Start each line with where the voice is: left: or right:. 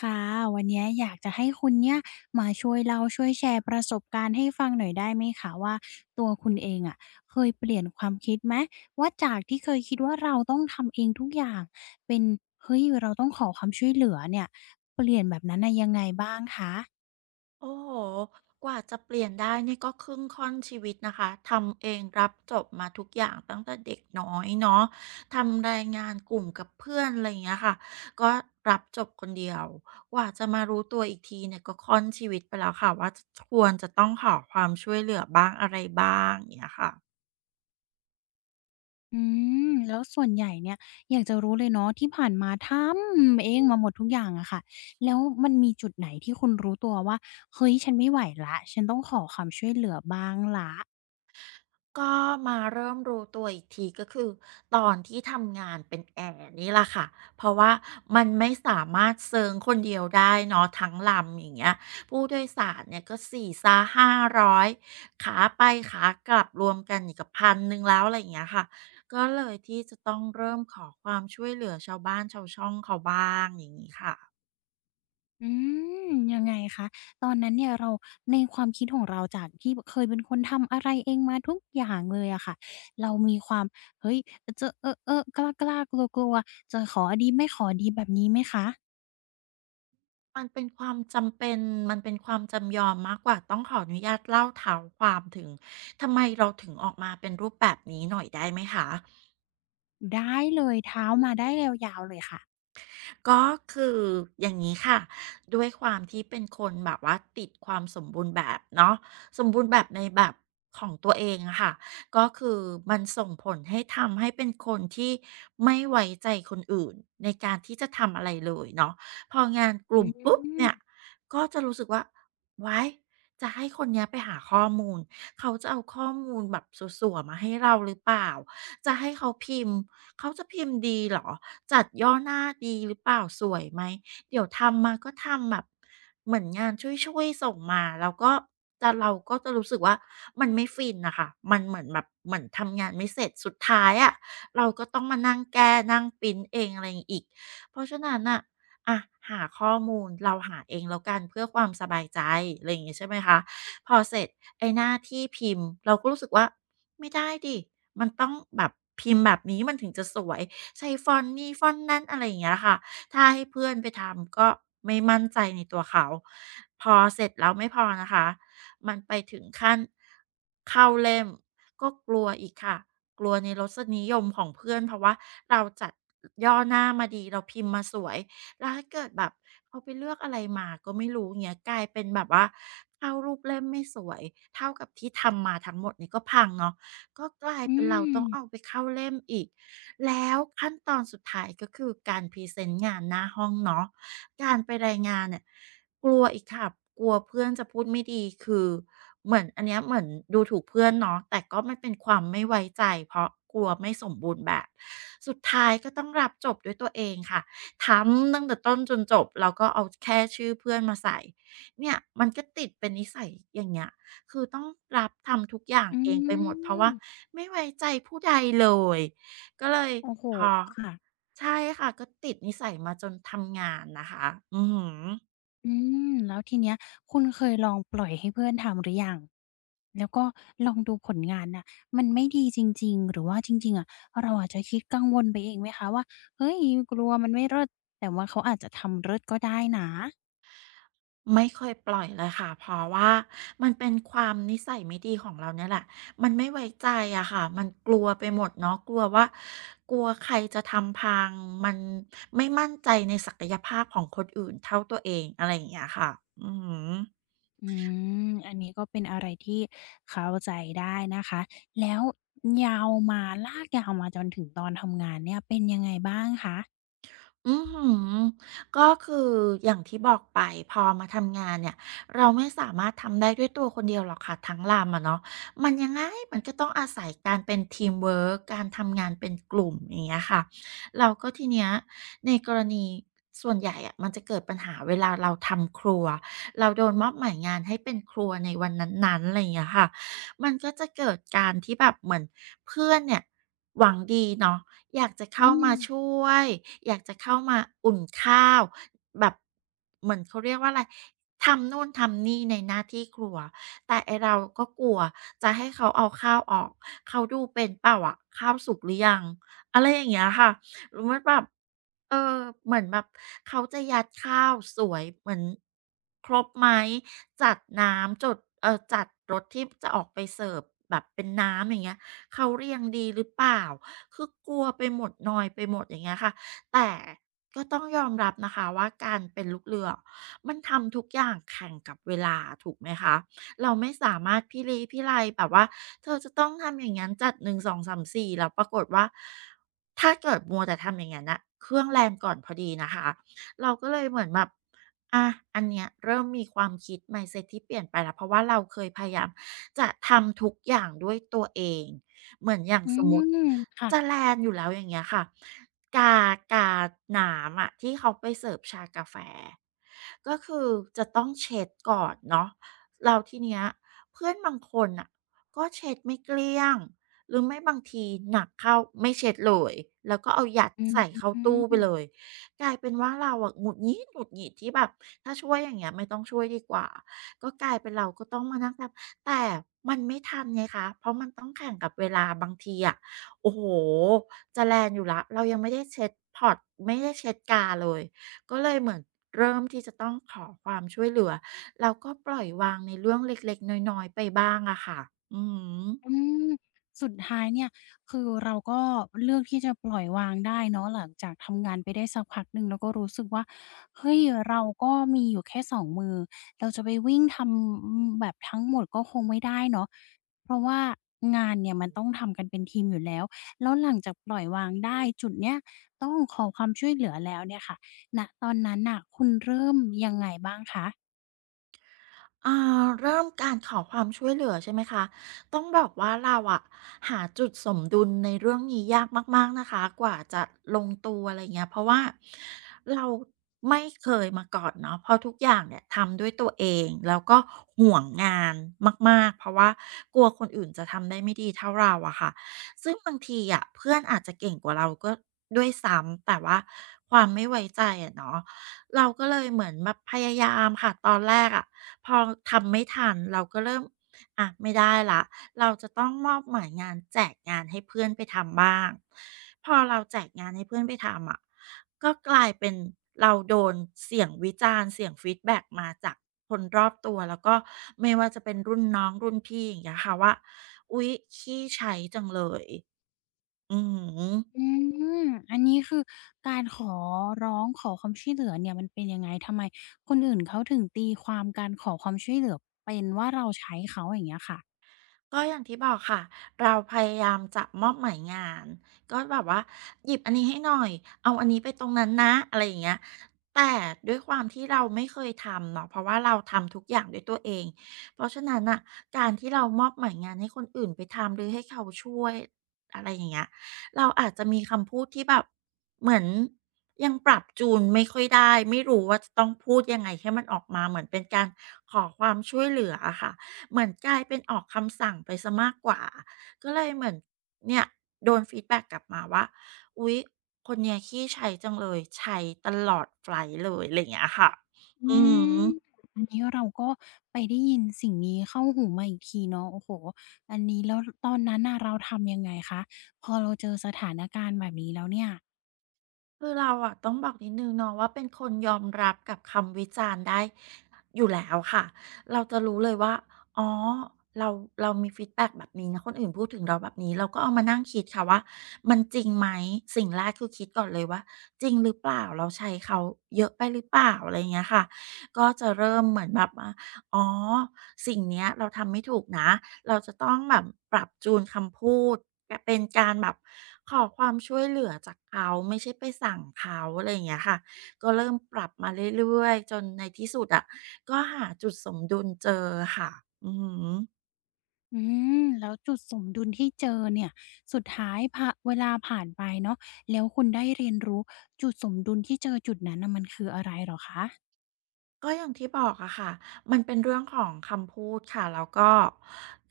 left: ค่ะวันนี้อยากจะให้คุณเนี่ยมาช่วยเราช่วยแชร์ประสบการณ์ให้ฟังหน่อยได้ไหมคะว่าตัวคุณเองอะเคยเปลี่ยนความคิดไหมว่าจากที่เคยคิดว่าเราต้องทำเองทุกอย่างเป็นเฮ้ยเราต้องขอความช่วยเหลือเนี่ยเปลี่ยนแบบนั้นน่ะยังไงบ้างคะ
right: โอ้โหกว่าจะเปลี่ยนได้นี่ก็ครึ่งค่อนชีวิตนะคะทำเองรับจบมาทุกอย่างตั้งแต่เด็กน้อยเนาะทำรายงานกลุ่มกับเพื่อนอะไรอย่างเงี้ยค่ะก็รับจบคนเดียวกว่าจะมารู้ตัวอีกทีเนี่ยก็ค่อนชีวิตไปแล้วค่ะว่าควรจะต้องขอความช่วยเหลือบ้างอะไรบ้างอย่างเงี้ยค่ะ
left: อืมแล้วส่วนใหญ่เนี่ยอยากจะรู้เลยเนาะที่ผ่านมาทำเองมาหมดทุกอย่างอะค่ะแล้วมันมีจุดไหนที่คุณรู้ตัวว่าเฮ้ยฉันไม่ไหวแล้วฉันต้องขอความช่วยเหลือบ้างละ
right: ก็มาเริ่มรู้ตัวอีกทีก็คือตอนที่ทำงานเป็นแอร์นี่แหละค่ะเพราะว่ามันไม่สามารถเซิงคนเดียวได้เนาะทั้งลำอย่างเงี้ยผู้โดยสารเนี่ยก็สีซาห้าร5 0 0ขาไปขากลับรวมกันนี่กบ1,100แล้วอะไรอย่างเงี้ยค่ะก็เลยที่จะต้องเริ่มขอความช่วยเหลือชาวบ้านชาวช่องเขาบ้างอย่างนี้ค่ะ
left: อืมยังไงคะตอนนั้นเนี่ยเราในความคิดของเราจากที่เคยเป็นคนทำอะไรเองมาทุกอย่างเลยอะค่ะเรามีความเฮ้ยจะเออะๆกล้าๆกลัวๆจะขอดีไม่ขอดีแบบนี้ไหมคะ
right: มันเป็นความจำเป็น มันเป็นความจำยอมมากกว่าต้องขออนุญาตเล่าเท้าความถึง ทำไมเราถึงออกมาเป็นรูปแบบนี้หน่อยได้ไหมคะ
left: ได้เลยเท้ามาได้ยาวๆเลยค่ะ
right: ก็คืออย่างนี้ค่ะด้วยความที่เป็นคนแบบว่าติดความสมบูรณ์แบบเนาะสมบูรณ์แบบในแบบของตัวเองอะค่ะก็คือมันส่งผลให้ทำให้เป็นคนที่ไม่ไว้ใจคนอื่นในการที่จะทำอะไรเลยเนาะพองานก
left: อื
right: ลุ่มปุ๊บเนี่ย
left: ม
right: ก็จะรู้สึกว่าไว้จะให้คนเนี้ยไปหาข้อมูลเขาจะเอาข้อมูลแบบสั่วๆมาให้เราหรือเปล่าจะให้เขาพิมพ์เขาจะพิมพ์ดีเหรอ จัดย่อหน้าดีหรือเปล่าสวยไหมเดี๋ยวทำมาก็ทำแบบเหมือนงานช่วยๆส่งมาแล้วก็แต่เราก็จะรู้สึกว่ามันไม่ฟินน่ะค่ะมันเหมือนแบบเหมือนทำงานไม่เสร็จสุดท้ายอะเราก็ต้องมานั่งแก้นั่งพรินต์เองอะไรอีกเพราะฉะนั้นน่ะอะหาข้อมูลเราหาเองแล้วกันเพื่อความสบายใจอะไรอย่างงี้ใช่ไหมคะพอเสร็จไอ้หน้าที่พิมพ์เราก็รู้สึกว่าไม่ได้ดิมันต้องแบบพิมพ์แบบนี้มันถึงจะสวย ใช้ฟอนต์นี้ฟอนต์นั้นอะไรอย่างเงี้ยค่ะ ถ้าให้เพื่อนไปทำก็ไม่มั่นใจในตัวเขา พอเสร็จแล้วไม่พอนะคะมันไปถึงขั้นเข้าเล่มก็กลัวอีกค่ะ กลัวในรสนิยมของเพื่อนเพราะว่าเราจัดย่อหน้ามาดีเราพิมพ์มาสวยแล้วถ้าเกิดแบบเขาไปเลือกอะไรมาก็ไม่รู้เงี้ยกลายเป็นแบบว่าเข้ารูปเล่มไม่สวยเท่ากับที่ทำมาทั้งหมดนี่ก็พังเนาะก็กลาย
left: อื
right: เป็นเรา
left: ม
right: ต้องเอาไปเข้าเล่มอีก แล้วขั้นตอนสุดท้ายก็คือการพรีเซนต์งานหน้าห้องเนาะการไปรายงานเนี่ยกลัวอีกค่ะกลัวเพื่อนจะพูดไม่ดีคือเหมือนอันเนี้ยเหมือนดูถูกเพื่อนเนาะแต่ก็มันเป็นความไม่ไว้ใจเพราะกลัวไม่สมบูรณ์แบบสุดท้ายก็ต้องรับจบด้วยตัวเองค่ะทำตั้งแต่ต้นจนจบแล้วก็เอาแค่ชื่อเพื่อนมาใส่เนี่ยมันก็ติดเป็นนิสัยอย่างเงี้ยคือต้องรับทำทุกอย่าง
left: อื
right: เองไปหมดเพราะ
left: ม
right: ว่าไม่ไว้ใจผู้ใดเลย ก็เลย
left: โอ้โฮ
right: พอ
left: ค่ะ
right: ใช่ค่ะก็ติดนิสัยมาจนทำงานนะคะอือหือ
left: อืมแล้วทีเนี้ยคุณเคยลองปล่อยให้เพื่อนทำหรือยังแล้วก็ลองดูผลงานน่ะมันไม่ดีจริงๆหรือว่าจริงๆอะเราอาจจะคิดกังวลไปเองไหมคะว่าเฮ้ยกลัวมันไม่เลิศแต่ว่าเขาอาจจะทำเลิศก็ได้นะ
right: ไม่เคยปล่อยเลยค่ะเพราะว่ามันเป็นความนิสัยไม่ดีของเราเนี่ยแหละมันไม่ไว้ใจอะค่ะมันกลัวไปหมดเนาะกลัวว่ากลัวใครจะทำพังมันไม่มั่นใจในศักยภาพของคนอื่นเท่าตัวเองอะไรอย่างเงี้ยค่ะอือหือ
left: อืมอันนี้ก็เป็นอะไรที่เข้าใจได้นะคะแล้วยาวมาลากยาวมาจนถึงตอนทำงานเนี่ยเป็นยังไงบ้างคะ
right: อือหือก็คืออย่างที่บอกไปพอมาทำงานเนี่ยเราไม่สามารถทำได้ด้วยตัวคนเดียวหรอกค่ะทั้งลำอะเนาะมันยังไงมันก็ต้องอาศัยการเป็นทีมเวิร์กการทำงานเป็นกลุ่มอย่างเงี้ยค่ะเราก็ทีเนี้ยในกรณีส่วนใหญ่อะมันจะเกิดปัญหาเวลาเราทำครัวเราโดนมอบหมายงานให้เป็นครัวในวันนั้นๆอะไรอย่างเงี้ยค่ะมันก็จะเกิดการที่แบบเหมือนเพื่อนเนี่ยหวังดีเนาะ อยากจะ
left: อื
right: เข้า
left: ม
right: มาช่วยอยากจะเข้ามาอุ่นข้าวแบบเหมือนเขาเรียกว่าอะไรทำนู่นทำนี่ในหน้าที่ครัวแต่ไอ้เราก็กลัวจะให้เขาเอาข้าวออกเขาดูเป็นเปล่าอะข้าวสุกหรือยังอะไรอย่างเงี้ยค่ะมันแบบเออเหมือนแบบเขาจะยัดข้าวสวยเหมือนครบไหมจัดน้ำจดจัดรสที่จะออกไปเสิร์ฟแบบเป็นน้ำอย่างเงี้ยเขาเรียงดีหรือเปล่า คือกลัวไปหมดนอยไปหมดอย่างเงี้ยค่ะแต่ก็ต้องยอมรับนะคะว่าการเป็นลูกเรือมันทำทุกอย่างแข่งกับเวลาถูกไหมคะเราไม่สามารถพิลี้พิไลแบบว่าเธอจะต้องทำอย่างนั้นจัดหนึ่งสองสามสี่แล้วปรากฏว่าถ้าเกิดมัวแต่ทำอย่างงั้นนะเครื่องแรงก่อนพอดีนะคะเราก็เลยเหมือนแบบอะอันเนี้ยเริ่มมีความคิด mindset ที่เปลี่ยนไปแล้วเพราะว่าเราเคยพยายามจะทำทุกอย่างด้วยตัวเอง เหมือนอย่าง
left: อื
right: สมมุติ
left: มค่ะ
right: จะแลนอยู่แล้วอย่างเงี้ยค่ะกากาหนามอะที่เขาไปเสิร์ฟชากาแฟก็คือจะต้องเช็ดก่อนเนาะเราทีเนี้ยเพื่อนบางคนอ่ะก็เช็ดไม่เกลี้ยงหรือไม่บางทีหนักเข้าไม่เช็ดเลยแล้วก็เอายัด
left: อื
right: ใส่เข้าตู้ไปเล
left: ม
right: ยกลายเป็นว่าเราอะหงุดหงิดที่แบบถ้าช่วยอย่างเงี้ยไม่ต้องช่วยดีกว่า ก็กลายเป็นเราก็ต้องมานั่งทำแต่มันไม่ทันไงคะ เพราะมันต้องแข่งกับเวลาบางทีอะโอ้โหจะแลนอยู่แล้วเรายังไม่ได้เช็ดพอร์ตไม่ได้เช็ดกาเลย ก็เลยเหมือนเริ่มที่จะต้องขอความช่วยเหลือแล้วก็ปล่อยวางในเรื่องเล็กๆน้อยๆไปบ้างอะค่ะ อืม
left: อืมสุดท้ายเนี่ยคือเราก็เลือกที่จะปล่อยวางได้เนาะหลังจากทำงานไปได้สักพักหนึ่งแล้วก็รู้สึกว่าเฮ้ยเราก็มีอยู่แค่สองมือเราจะไปวิ่งทำแบบทั้งหมดก็คงไม่ได้เนาะเพราะว่างานเนี่ยมันต้องทำกันเป็นทีมอยู่แล้วแล้วหลังจากปล่อยวางได้จุดเนี้ยต้องขอความช่วยเหลือแล้วเนี่ยค่ะณตอนนั้นน่ะคุณเริ่มยังไงบ้างคะ
right: อ่าเริ่มการขอความช่วยเหลือใช่ไหมคะต้องบอกว่าเราอะหาจุดสมดุลในเรื่องนี้ยากมากๆนะคะกว่าจะลงตัวอะไรเงี้ยเพราะว่าเราไม่เคยมาก่อนเนาะเพราะทุกอย่างเนี่ยทำด้วยตัวเองแล้วก็ห่วงงานมากๆเพราะว่ากลัวคนอื่นจะทำได้ไม่ดีเท่าเราอะค่ะซึ่งบางทีอะเพื่อนอาจจะเก่งกว่าเราก็ด้วยซ้ำแต่ว่าความไม่ไว้ใจอะเนาะเราก็เลยเหมือนแบบพยายามค่ะตอนแรกอะ พอทำไม่ทันเราก็เริ่มอะไม่ได้ละเราจะต้องมอบหมายงานแจกงานให้เพื่อนไปทำบ้างพอเราแจกงานให้เพื่อนไปทำอะก็กลายเป็นเราโดนเสียงวิจารณ์เสียงฟีดแบ็กมาจากคนรอบตัวแล้วก็ไม่ว่าจะเป็นรุ่นน้องรุ่นพี่อย่างเงี้ยค่ะว่าอุ๊ยขี้ใช้จังเลยอือฮึ
left: อืมอันนี้คือการขอร้องขอความช่วยเหลือเนี่ยมันเป็นยังไงทำไมคนอื่นเขาถึงตีความการขอความช่วยเหลือเป็นว่าเราใช้เขาอย่างเงี้ยค่ะ
right: ก็อย่างที่บอกค่ะเราพยายามจะมอบหมายงานก็แบบว่าหยิบอันนี้ให้หน่อยเอาอันนี้ไปตรงนั้นนะอะไรอย่างเงี้ยแต่ด้วยความที่เราไม่เคยทำเนาะเพราะว่าเราทำทุกอย่างด้วยตัวเองเพราะฉะนั้นน่ะการที่เรามอบหมายงานให้คนอื่นไปทำหรือให้เขาช่วยอะไรอย่างเงี้ยเราอาจจะมีคำพูดที่แบบเหมือนยังปรับจูนไม่ค่อยได้ไม่รู้ว่าจะต้องพูดยังไงให้มันออกมาเหมือนเป็นการขอความช่วยเหลืออะค่ะ เหมือนกลายเป็นออกคำสั่งไปซสมากกว่า ก็เลยเหมือนเนี่ยโดนฟีดแบ็กกลับมาว่า อุ๊ยคนเนี้ยขี้ใช้จังเลยใช้ตลอดไฟลต์เลยอะไรอย่างเงี้ยค่ะ
left: อื
right: อือ
left: ม
right: ฮึ
left: อันนี้เราก็ไปได้ยินสิ่งนี้เข้าหูมาอีกทีเนาะโอ้โฮอันนี้แล้วตอนนั้นน่ะเราทำยังไงคะพอเราเจอสถานการณ์แบบนี้แล้วเนี่ย
right: คือเราอะต้องบอกนิดนึงเนาะว่าเป็นคนยอมรับกับคำวิจารณ์ได้อยู่แล้วค่ะเราจะรู้เลยว่าอ๋อเราเรามีฟีดแบ็กแบบนี้นะคนอื่นพูดถึงเราแบบนี้เราก็เอามานั่งคิดค่ะว่ามันจริงไหมสิ่งแรกคือคิดก่อนเลยว่าจริงหรือเปล่าเราใช้เขาเยอะไปหรือเปล่าอะไรอย่างเงี้ยค่ะก็จะเริ่มเหมือนแบบว่าอ๋อ สิ่งเนี้ยเราทำไม่ถูกนะ เราจะต้องแบบปรับจูนคำพูด เป็นการแบบขอความช่วยเหลือจากเขาไม่ใช่ไปสั่งเขาอะไรอย่างเงี้ยค่ะ ก็เริ่มปรับมาเรื่อยๆจนในที่สุดอะก็หาจุดสมดุลเจอค่ะอือฮึ
left: อืมแล้วจุดสมดุลที่เจอเนี่ยสุดท้ายพะเวลาผ่านไปเนาะแล้วคุณได้เรียนรู้จุดสมดุลที่เจอจุดนั้นน่ะมันคืออะไรเหรอคะ
right: ก็อย่างที่บอกอะค่ะมันเป็นเรื่องของคำพูดค่ะ แล้วก็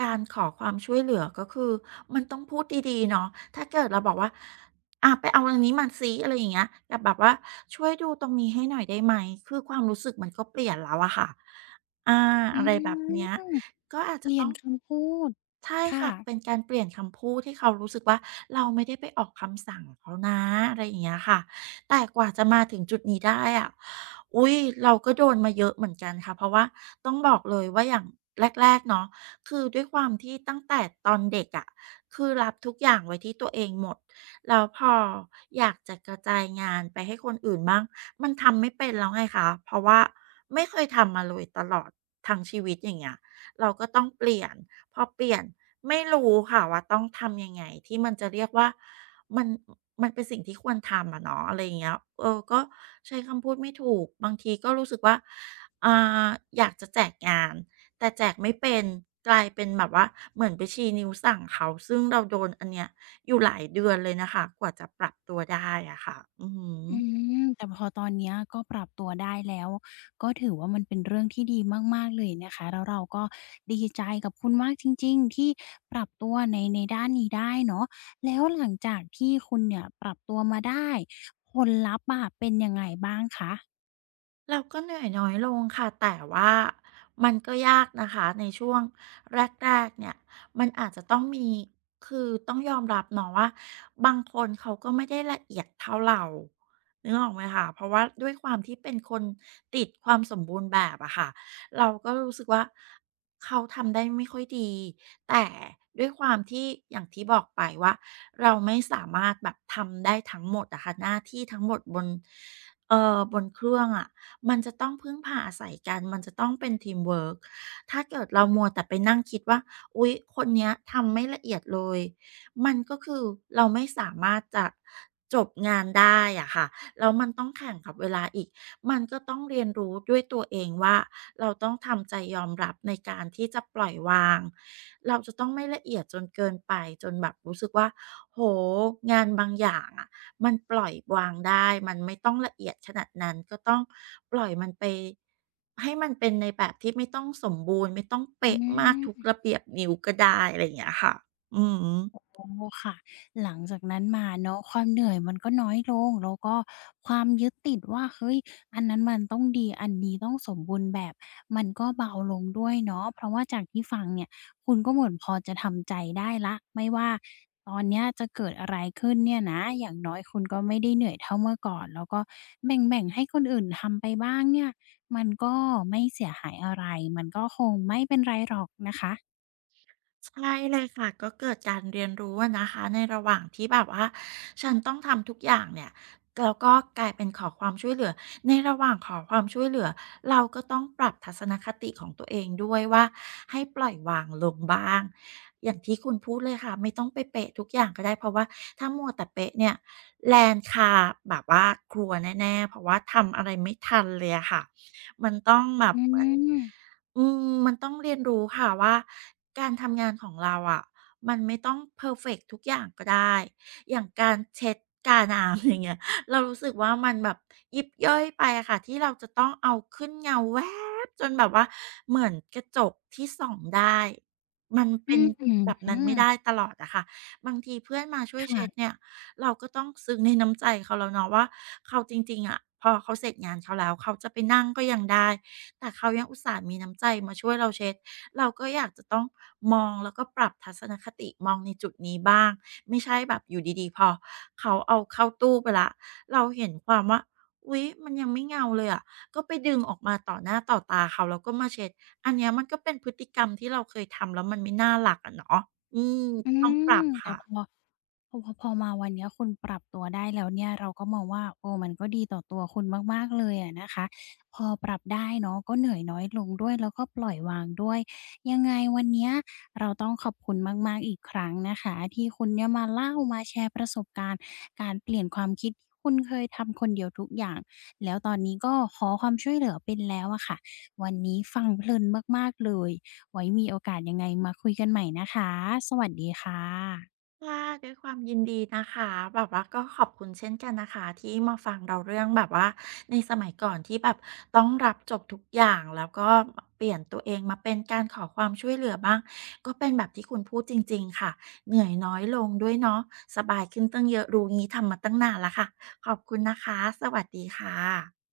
right: การขอความช่วยเหลือก็คือมันต้องพูดดีๆเนาะถ้าเกิดเราบอกว่าอะไปเอาอันนี้มาซิอะไรอย่างเงี้ยกับแบบว่าช่วยดูตรงนี้ให้หน่อยได้ไหมคือความรู้สึกมันก็เปลี่ยนแล้วอะค่ะอา
left: อื
right: อะไรแบบเนี้ย
left: ม
right: ก็อาจ
left: เป
right: จะ
left: ลี่ย
right: ต้อ
left: น
right: ง
left: คำพูด
right: ใช่
left: ค่ะ
right: ค่ะ เป็นการเปลี่ยนคำพูดให้เขารู้สึกว่าเราไม่ได้ไปออกคำสั่งเขานะ อะไรอย่างเงี้ยค่ะ แต่กว่าจะมาถึงจุดนี้ได้อะอุ๊ยเราก็โดนมาเยอะเหมือนกันค่ะเพราะว่าต้องบอกเลยว่าอย่างแรกๆเนาะคือด้วยความที่ตั้งแต่ตอนเด็กอะคือรับทุกอย่างไว้ที่ตัวเองหมดแล้วพออยากจะกระจายงานไปให้คนอื่นบ้างมันทำไม่เป็นแล้วไงคะเพราะว่าไม่เคยทำมาเลยตลอดทั้งชีวิตอย่างเงี้ย เราก็ต้องเปลี่ยนพอเปลี่ยนไม่รู้ค่ะว่าต้องทำยังไงที่มันจะเรียกว่ามันมันเป็นสิ่งที่ควรทำอะเนาะอะไรอย่างเงี้ยเออก็ใช้คำพูดไม่ถูกบางทีก็รู้สึกว่าอ่าอยากจะแจกงานแต่แจกไม่เป็นกลายเป็นแบบว่าเหมือนไปชี้นิ้วสั่งเขาซึ่งเราโดนอันเนี้ยอยู่หลายเดือนเลยนะคะกว่าจะปรับตัวได้อะค่ะอือฮึ
left: อืมแต่พอตอนเนี้ยก็ปรับตัวได้แล้วก็ถือว่ามันเป็นเรื่องที่ดีมากๆเลยนะคะแล้วเราก็ดีใจกับคุณมากจริงๆที่ปรับตัวในในด้านนี้ได้เนาะแล้วหลังจากที่คุณเนี่ยปรับตัวมาได้ผลลัพธ์อะเป็นยังไงบ้างคะ
right: เราก็เหนื่อยน้อยลงค่ะแต่ว่ามันก็ยากนะคะในช่วงแรกๆเนี่ยมันอาจจะต้องมีคือต้องยอมรับเนาะว่าบางคนเขาก็ไม่ได้ละเอียดเท่าเรานึกออกไหมคะเพราะว่าด้วยความที่เป็นคนติดความสมบูรณ์แบบอะค่ะเราก็รู้สึกว่าเขาทำได้ไม่ค่อยดี แต่ด้วยความที่อย่างที่บอกไปว่าเราไม่สามารถแบบทำได้ทั้งหมดอะค่ะหน้าที่ทั้งหมดบนบนเครื่องอะมันจะต้องพึ่งพาอาศัยกันมันจะต้องเป็นทีมเวิร์กถ้าเกิดเรามัวแต่ไปนั่งคิดว่าอุ๊ยคนเนี้ยทำไม่ละเอียดเลยมันก็คือเราไม่สามารถจะจบงานได้อะค่ะแล้วมันต้องแข่งกับเวลาอีก มันก็ต้องเรียนรู้ด้วยตัวเองว่าเราต้องทำใจยอมรับในการที่จะปล่อยวาง เราจะต้องไม่ละเอียดจนเกินไปจนแบบรู้สึกว่าโอ้โฮงานบางอย่างอะมันปล่อยวางได้มันไม่ต้องละเอียดขนาดนั้นก็ต้องปล่อยมันไปให้มันเป็นในแบบที่ไม่ต้องสมบูรณ์ไม่ต้อง
left: อื
right: เป๊ะมากทุก
left: ม
right: ระเบียบนิ้วก็ได้อะไรอย่างเงี้ยค่ะอือฮึ
left: โอ้ค่ะหลังจากนั้นมาเนาะความเหนื่อยมันก็น้อยลงแล้วก็ความยึดติดว่าเฮ้ยอันนั้นมันต้องดีอันนี้ต้องสมบูรณ์แบบมันก็เบาลงด้วยเนาะเพราะว่าจากที่ฟังเนี่ยคุณก็เหมือนพอจะทำใจได้แล้วไม่ว่าตอนเนี้ยจะเกิดอะไรขึ้นเนี่ยนะอย่างน้อยคุณก็ไม่ได้เหนื่อยเท่าเมื่อก่อนแล้วก็แบ่งๆให้คนอื่นทำไปบ้างเนี่ยมันก็ไม่เสียหายอะไรมันก็คงไม่เป็นไรหรอกนะคะ
right: ใช่เลยค่ะก็เกิดการเรียนรู้อะนะคะในระหว่างที่แบบว่าฉันต้องทำทุกอย่างเนี่ยแล้วก็กลายเป็นขอความช่วยเหลือในระหว่างขอความช่วยเหลือเราก็ต้องปรับทัศนคติของตัวเองด้วยว่าให้ปล่อยวางลงบ้างอย่างที่คุณพูดเลยค่ะไม่ต้องไปเป๊ะทุกอย่างก็ได้เพราะว่าถ้ามัวแต่เป๊ะเนี่ยแลนด์คาแบบว่าครัวแน่ๆเพราะว่าทำอะไรไม่ทันเลยอะค่ะมันต้องแบบ
left: อืม
right: เหมือน อืมมันต้องเรียนรู้ค่ะว่าการทำงานของเราอะมันไม่ต้องเพอร์เฟกต์ทุกอย่างก็ได้อย่างการเช็ดกาน้ำ อย่างเงี้ยเรารู้สึกว่ามันแบบยิบย่อยไปอะค่ะที่เราจะต้องเอาขึ้นเงาแวบจนแบบว่าเหมือนกระจกที่ส่องได้มันเป็
left: อื้
right: น
left: อ
right: แบบ
left: ฮื
right: นั้น
left: อ
right: ไม่ได้ตลอดอะค่ะบางทีเพื่อนมาช่วยเช็ด
left: ค่ะ
right: เนี่ยเราก็ต้องซึ้งในน้ำใจเขาแล้วเนาะว่าเขาจริงๆอะพอเขาเสร็จงานเขาแล้วเขาจะไปนั่งก็ยังได้ แต่เขายังอุตส่าห์มีน้ำใจมาช่วยเราเช็ดเราก็อยากจะต้องมองแล้วก็ปรับทัศนคติมองในจุดนี้บ้างไม่ใช่แบบอยู่ดีๆพอเขาเอาเข้าตู้ไปแล้วเราเห็นความว่าอุ๊ยมันยังไม่เงาเลยอะก็ไปดึงออกมาต่อหน้าต่อตาเขาแล้วก็มาเช็ดอันเนี้ยมันก็เป็นพฤติกรรมที่เราเคยทำแล้วมันไม่น่ารักอะเนาะอืม
left: อื
right: ก็ต้องปรับ
left: มแต่
right: ค่ะ
left: พอ พอมาวันเนี้ยคุณปรับตัวได้แล้วเนี่ยเราก็มองว่าโอ้มันก็ดีต่อตัวคุณมากๆเลยอะนะคะพอปรับได้เนาะก็เหนื่อยน้อยลงด้วยแล้วก็ปล่อยวางด้วยยังไงวันเนี้ยเราต้องขอบคุณมากๆอีกครั้งนะคะที่คุณเนี่ยมาเล่ามาแชร์ประสบการณ์การเปลี่ยนความคิดที่คุณเคยทำคนเดียวทุกอย่างแล้วตอนนี้ก็ขอความช่วยเหลือเป็นแล้วอะค่ะวันนี้ฟังเพลินมากๆเลยไว้มีโอกาสยังไงมาคุยกันใหม่นะคะสวัสดีค่ะ
right: ค่ะด้วยความยินดีนะคะแบบว่าก็ขอบคุณเช่นกันนะคะที่มาฟังเราเรื่องแบบว่าในสมัยก่อนที่แบบต้องรับจบทุกอย่างแล้วก็เปลี่ยนตัวเองมาเป็นการขอความช่วยเหลือบ้างก็เป็นแบบที่คุณพูดจริงๆค่ะเหนื่อยน้อยลงด้วยเนาะสบายขึ้นตั้งเยอะรู้งี้ทำมาตั้งนานแล้วค่ะขอบคุณนะคะสวัสดีค่ะ